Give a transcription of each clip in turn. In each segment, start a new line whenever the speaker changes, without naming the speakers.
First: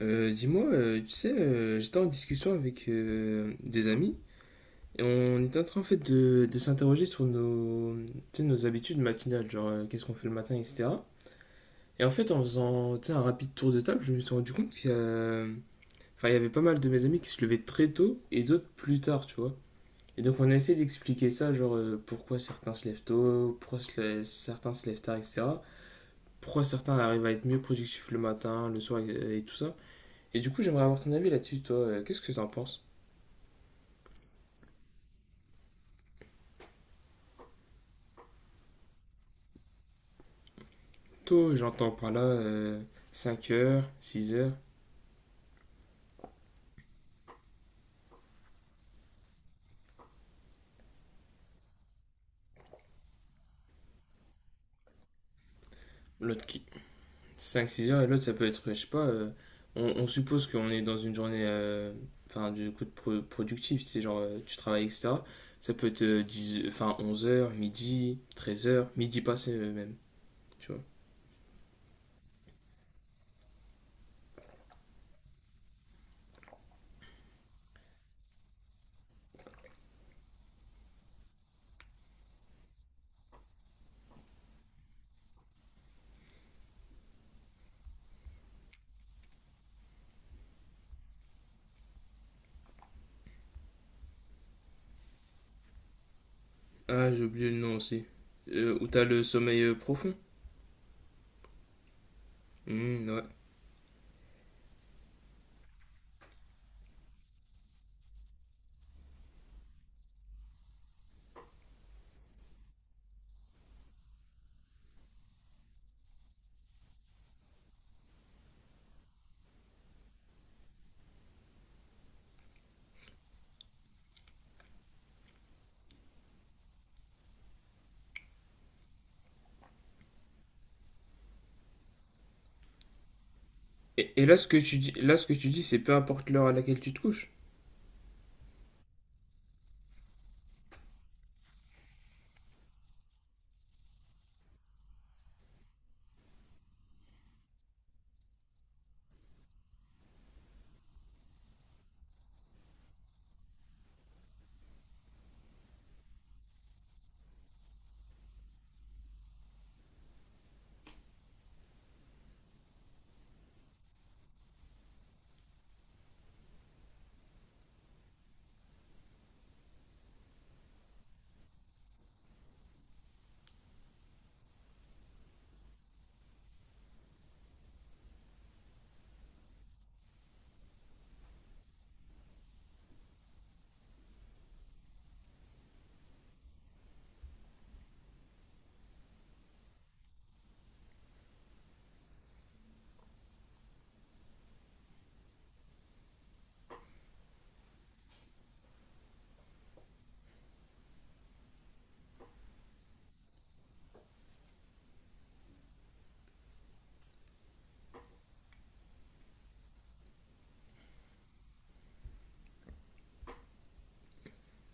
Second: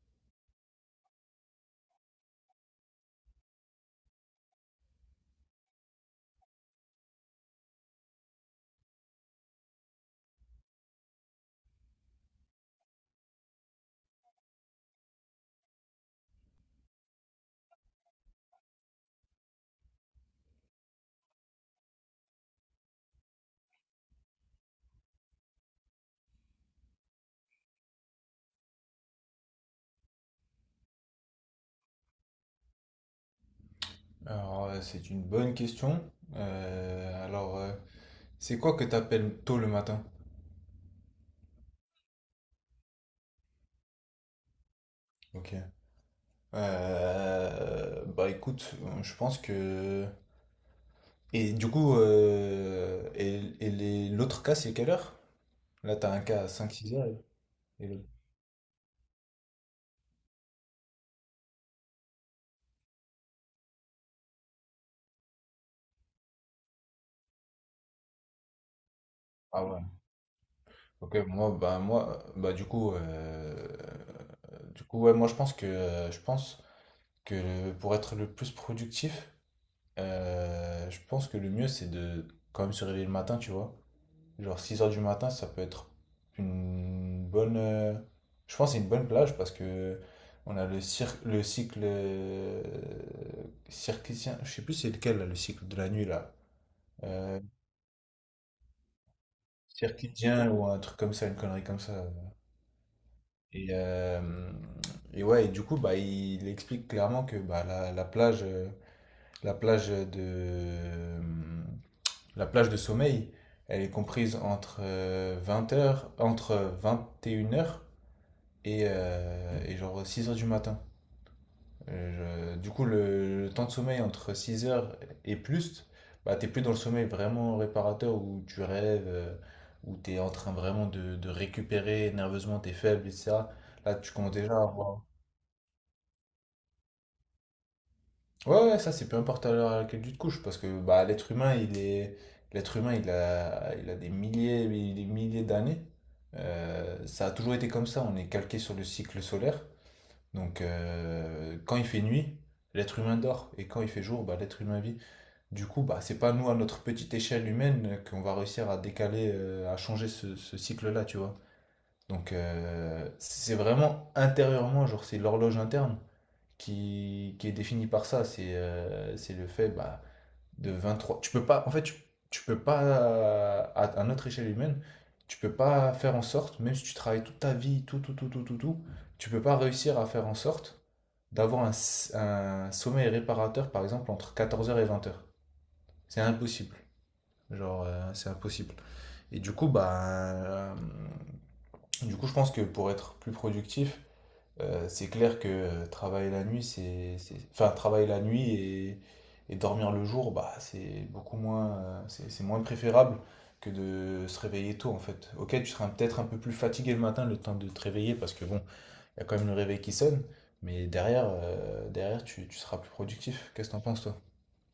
J'étais en discussion avec des amis et on était en train en fait de s'interroger sur nos, nos habitudes matinales, genre qu'est-ce qu'on fait le matin, etc. Et en fait, en faisant un rapide tour de table, je me suis rendu compte enfin, il y avait pas mal de mes amis qui se levaient très tôt et d'autres plus tard, tu vois. Et donc on a essayé d'expliquer ça, genre pourquoi certains se lèvent tôt, certains se lèvent tard, etc. Pourquoi certains arrivent à être mieux productifs le matin, le soir et tout ça. Et du coup, j'aimerais avoir ton avis là-dessus, toi. Qu'est-ce que t'en penses?
Alors, c'est une bonne question. Euh, alors, euh, c'est quoi que t'appelles tôt le matin?
Tôt, j'entends par là 5 heures, 6 heures.
Ok. Bah écoute, je pense que... Et du coup, l'autre cas, c'est quelle heure? Là, t'as un cas
L'autre
à
qui...
5 6 heures.
Cinq,
et
six heures
l'autre-
et l'autre, ça peut être, je sais pas, euh, on suppose qu'on est dans une journée, enfin, du coup, productif, c'est genre, tu travailles, etc. Ça peut être 10, enfin, 11 heures, midi, 13 heures, midi passé
Ah ouais.
même, tu vois.
Ok, bah moi, bah du coup, ouais, moi je pense que pour être le plus productif, je pense que le mieux, c'est de quand même se réveiller le matin, tu vois. Genre 6 heures du matin, ça peut être une bonne. Je pense que c'est une bonne plage parce que on a le cycle circadien. Je sais plus c'est lequel là, le cycle de la nuit là.
Ah, j'ai
Euh,
oublié le nom aussi. Où t'as le sommeil profond.
Circadien ou un truc comme ça, une connerie comme ça.
Hmm, ouais.
Et, euh, et ouais, et du coup, bah, il explique clairement que bah, la plage, la plage de, euh, la plage de sommeil, elle est comprise entre 21 heures et genre 6 heures du matin. Du coup, le temps de sommeil entre 6 heures et plus, bah, t'es plus dans le sommeil vraiment réparateur où tu rêves, où t'es en train vraiment de récupérer nerveusement tes faibles, etc. Là,
Et,
tu
et
commences
là, ce
déjà
que
à
tu dis,
avoir...
là, ce que tu dis, c'est peu importe l'heure à laquelle tu te couches.
Ouais, ouais, ça, c'est peu importe à l'heure à laquelle tu te couches, parce que bah, l'être humain, il est... L'être humain, il a des milliers, et des milliers d'années. Ça a toujours été comme ça, on est calqué sur le cycle solaire. Donc, quand il fait nuit, l'être humain dort. Et quand il fait jour, bah, l'être humain vit. Du coup, bah, c'est pas nous, à notre petite échelle humaine, qu'on va réussir à décaler, à changer ce cycle-là, tu vois. Donc, c'est vraiment intérieurement, genre, c'est l'horloge interne qui est définie par ça. C'est le fait bah, de trois. Tu peux pas, en fait, tu peux pas, à notre échelle humaine, tu peux pas faire en sorte, même si tu travailles toute ta vie, tout, tout, tout, tout, tout, tout, tu peux pas réussir à faire en sorte d'avoir un sommeil réparateur, par exemple, entre 14 heures et 20 heures. C'est impossible. Genre, c'est impossible. Et du coup, bah, je pense que pour être plus productif, c'est clair que travailler la nuit, enfin, travailler la nuit et dormir le jour, bah, c'est beaucoup moins, c'est moins préférable que de se réveiller tôt, en fait. Ok, tu seras peut-être un peu plus fatigué le matin, le temps de te réveiller, parce que bon, il y a quand même le réveil qui sonne, mais derrière tu seras plus productif. Qu'est-ce que t'en penses, toi?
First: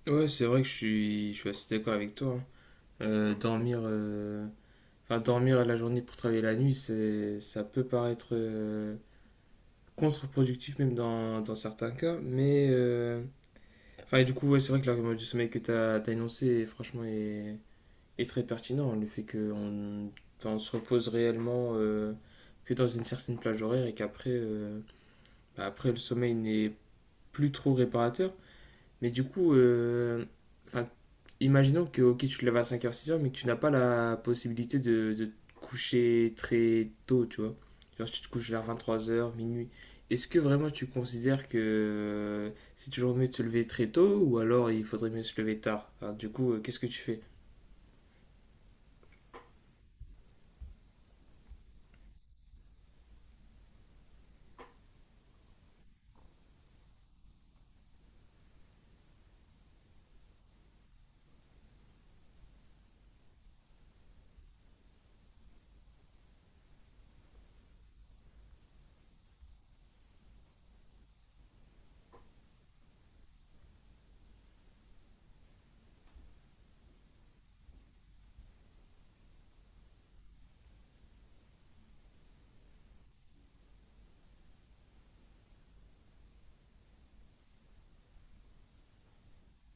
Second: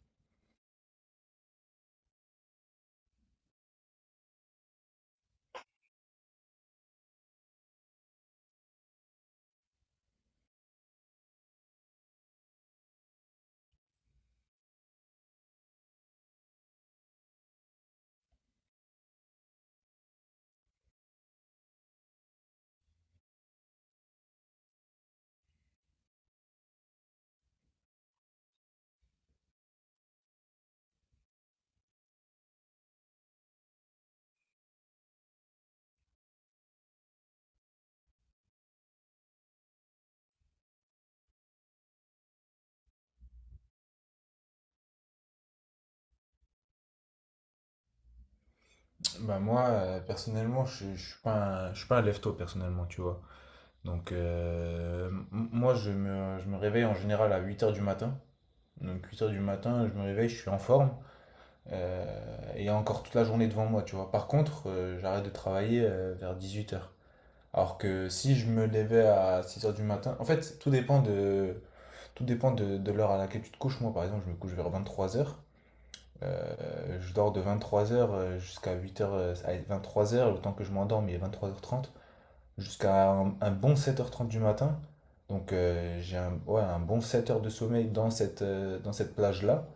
Ouais, c'est vrai que je suis assez d'accord avec toi, hein. Euh, dormir, euh, enfin, dormir la journée pour travailler la nuit, ça peut paraître contre-productif même dans certains cas. Mais enfin, et du coup, ouais, c'est vrai que l'argument du sommeil que tu as énoncé, franchement, est très pertinent. Le fait qu'on enfin, on se repose réellement que dans une certaine plage horaire et qu'après, bah, après, le sommeil n'est plus trop réparateur. Mais du coup, enfin, imaginons que ok, tu te lèves à cinq heures six heures mais que tu n'as pas la possibilité de te coucher très tôt, tu vois. Genre, tu te couches vers vingt trois heures minuit. Est-ce que vraiment tu considères que c'est toujours mieux de se lever très tôt ou alors il faudrait mieux se lever tard? Enfin, du coup, qu'est-ce que tu fais?
Bah moi, personnellement, je suis pas un lève-tôt, personnellement, tu vois. Donc, moi, je me réveille en général à 8 heures du matin. Donc, 8 heures du matin, je me réveille, je suis en forme. Et il y a encore toute la journée devant moi, tu vois. Par contre, j'arrête de travailler vers 8 heures. Alors que si je me levais à 6 heures du matin, en fait, tout dépend de l'heure à laquelle tu te couches. Moi, par exemple, je me couche vers 23 heures. Je dors de 23 heures jusqu'à 8 heures, 23 heures, le temps que je m'endorme, il est 23h30, jusqu'à un bon 7h30 du matin. Donc, j'ai un, ouais, un bon 7 heures de sommeil dans cette plage-là.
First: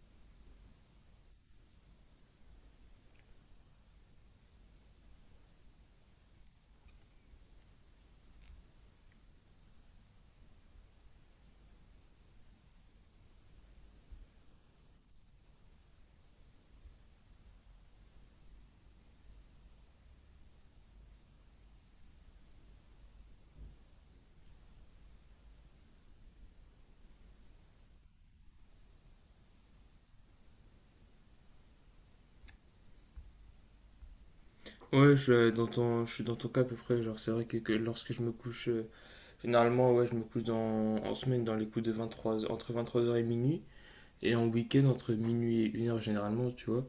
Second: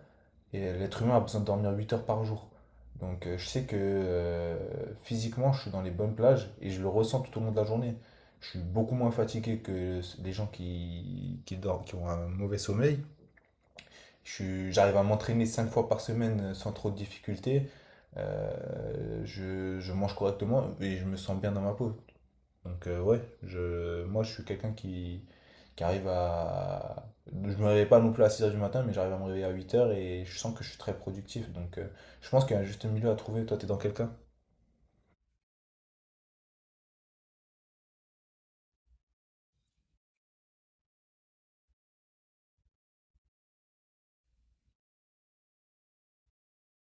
Et l'être humain a besoin de dormir 8 heures par jour. Donc, je sais que physiquement, je suis dans les bonnes plages et je le ressens tout au long de la journée. Je suis beaucoup moins fatigué que les gens qui dorment, qui ont un mauvais sommeil. J'arrive à m'entraîner 5 fois par semaine sans trop de difficultés. Je mange correctement et je me sens bien dans ma peau. Donc, ouais, moi je suis quelqu'un qui arrive à... Je me réveille pas non plus à 6 heures du matin, mais j'arrive à me réveiller à 8 heures et je sens que je suis très productif. Donc, je pense qu'il y a un juste milieu à trouver. Toi, t'es dans quelqu'un?
Ouais, je suis je suis dans ton cas à peu près. Genre, c'est vrai que lorsque je me couche, généralement, ouais, je me couche en semaine dans les coups de vingt trois entre 23 heures et minuit. Et en week-end, entre minuit et une heure généralement, tu vois.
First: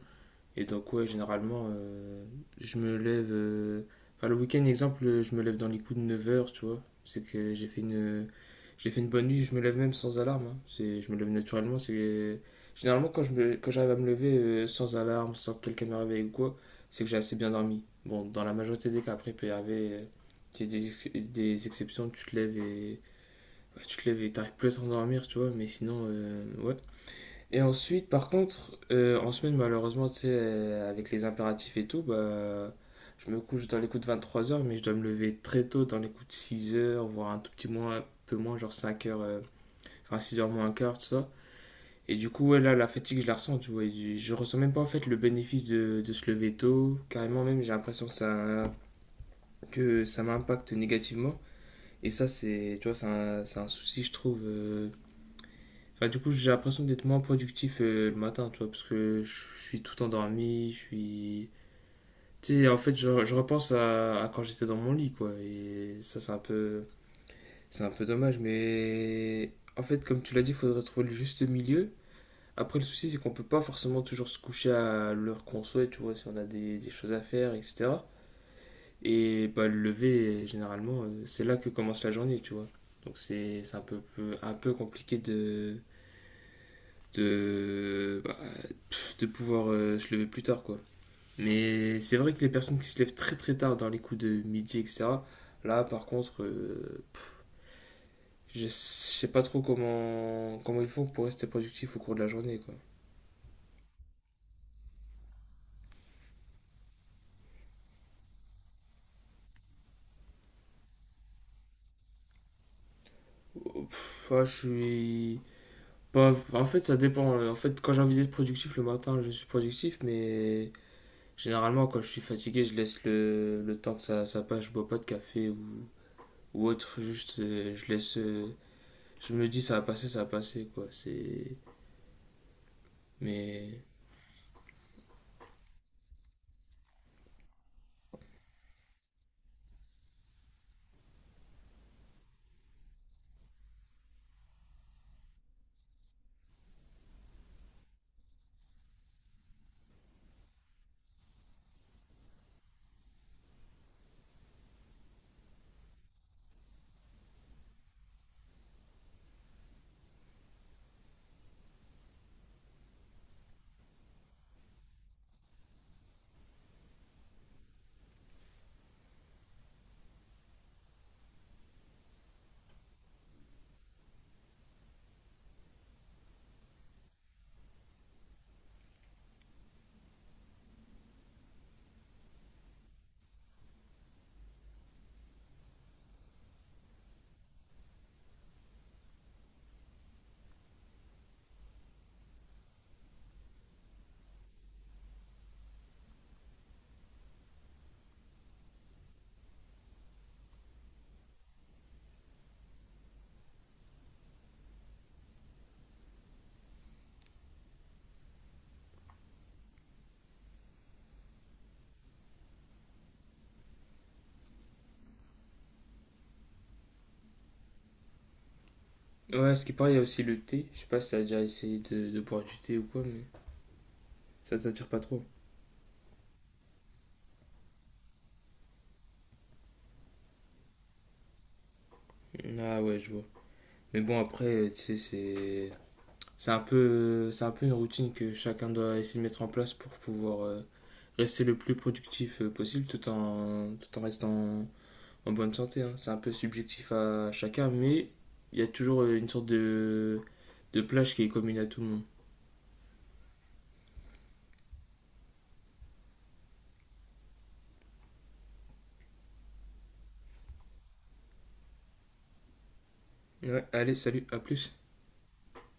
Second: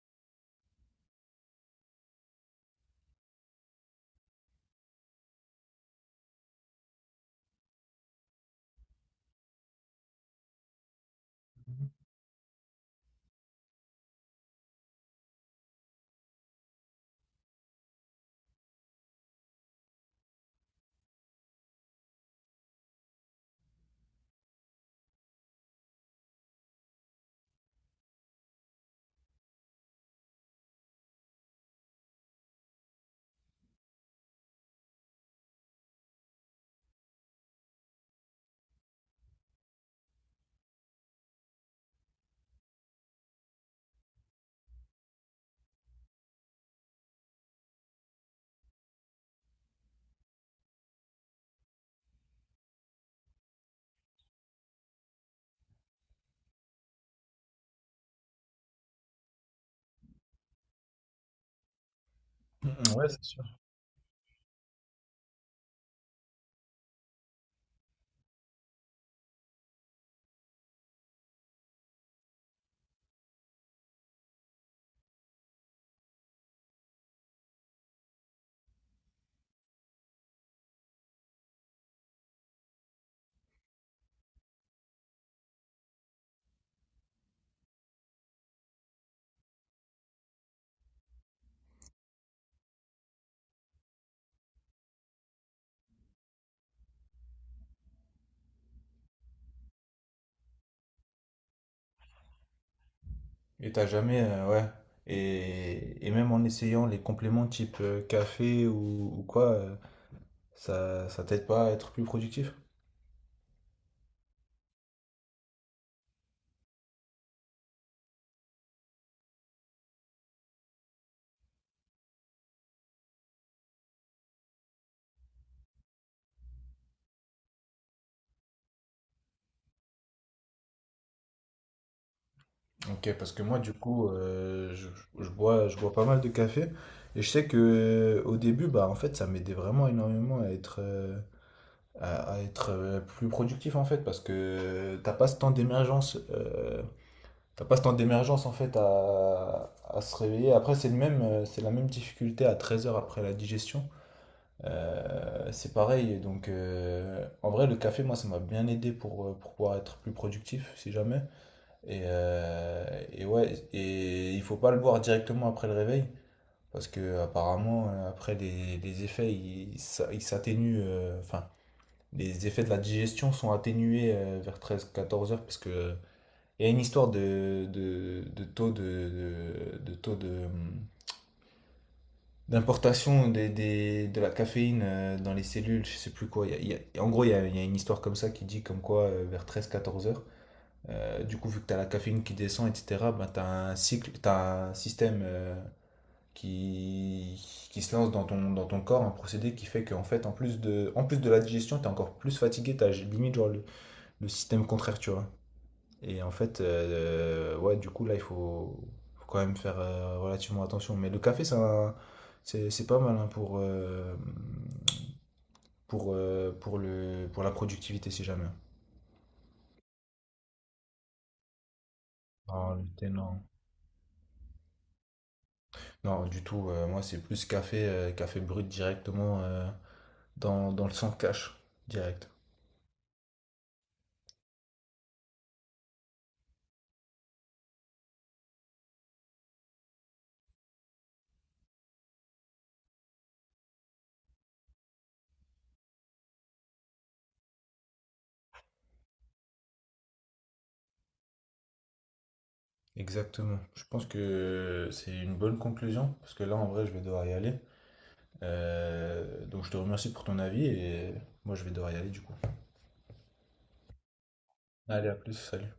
Et donc, ouais, généralement, je me lève. Enfin, le week-end, exemple, je me lève dans les coups de neuf heures tu vois. C'est que j'ai fait une bonne nuit, je me lève même sans alarme, hein. C'est, je me lève naturellement. C'est, généralement, quand j'arrive à me lever sans alarme, sans que quelqu'un me réveille ou quoi, c'est que j'ai assez bien dormi. Bon, dans la majorité des cas, après, il peut y arriver des exceptions, tu te lèves et. Bah, tu te lèves et t'arrives plus à t'endormir, tu vois, mais sinon, ouais. Et ensuite, par contre, en semaine, malheureusement, tu sais, avec les impératifs et tout, bah, je me couche dans les coups de 23 heures mais je dois me lever très tôt, dans les coups de six heures voire un tout petit moins, un peu moins, genre cinq heures enfin six heures moins un quart, tout ça. Et du coup, ouais, là, la fatigue, je la ressens, tu vois. Et je ressens même pas, en fait, le bénéfice de se lever tôt. Carrément, même, j'ai l'impression que ça m'impacte négativement. Et ça, tu vois, c'est un souci, je trouve, enfin, du coup, j'ai l'impression d'être moins productif le matin, tu vois, parce que je suis tout endormi, je suis... Tu sais, en fait,
Mhm. Ouais, c'est
je
sûr.
repense à quand j'étais dans mon lit, quoi, et ça, c'est un peu... C'est un peu dommage, mais... En fait, comme tu l'as dit, il faudrait trouver le juste milieu. Après, le souci, c'est qu'on peut pas forcément toujours se coucher à l'heure qu'on souhaite, tu vois, si on a des choses à faire, etc. Et bah, le lever, généralement, c'est là que commence la journée, tu vois. Donc c'est un peu, un peu compliqué de bah, de pouvoir se lever plus tard, quoi. Mais c'est vrai que les personnes qui se lèvent très très tard dans les coups de midi, etc., là par contre, je sais pas trop comment ils font pour rester productif au cours de la journée, quoi.
Et t'as jamais, ouais. Et même en essayant les compléments type café ou quoi, ça t'aide pas à être plus productif?
Oh, pff, ouais, je suis. Pas- en fait, ça dépend. En fait, quand j'ai envie d'être productif le matin, je suis productif, mais généralement, quand je suis fatigué, je laisse le temps ça passe, je bois pas de café ou autre, juste je me dis, ça va passer, quoi. C'est.
Ok, parce que moi, du
Mais.
coup, je bois pas mal de café. Et je sais que au début, bah, en fait, ça m'aidait vraiment énormément à être, plus productif, en fait, parce que t'as pas ce temps d'émergence, en fait, à se réveiller. Après, c'est la même difficulté à 13 heures après la digestion. C'est pareil. Donc, en vrai, le café, moi, ça m'a bien aidé pour pouvoir être plus productif, si jamais. Et ouais, et il faut pas le boire directement après le réveil, parce que apparemment après les effets ils s'atténuent, enfin les effets de la digestion sont atténués vers 13 14 heures, parce que il y a une histoire de taux de taux de d'importation de la caféine dans les cellules, je sais plus quoi. En gros, il y a une histoire comme ça qui dit comme quoi vers 13 14 heures. Du coup, vu que tu as la caféine qui descend, etc., ben, tu as un cycle, tu un système qui, qui se lance dans ton corps, un procédé qui fait qu'en fait, en plus de la digestion, tu es encore plus fatigué, tu as limite genre, le système contraire, tu vois. Et en fait, ouais, du coup, là, faut quand même faire relativement attention. Mais le café, c'est un- c'est pas mal hein, pour la productivité, si jamais.
Ouais, ce qui paraît, il y a aussi le thé. Je sais pas si t'as déjà essayé de boire du
Non,
thé ou
le
quoi,
thé,
mais
non.
ça t'attire pas trop.
Non, du tout. Moi, c'est plus café, café brut directement dans le sang cash, direct.
Ah ouais, je vois. Mais bon, après, tu sais, c'est. C'est un peu une routine que chacun doit essayer de mettre en place pour pouvoir rester le plus productif possible tout en restant en bonne santé, hein. C'est un peu subjectif à chacun, mais il y a toujours une sorte de plage qui est commune à tout le monde.
Exactement. Je pense que c'est une bonne conclusion, parce que là, en vrai, je vais devoir y aller. Donc, je te remercie pour ton avis et moi, je vais devoir y aller du coup.
Ouais, allez, salut, à plus.
Allez, à plus, salut.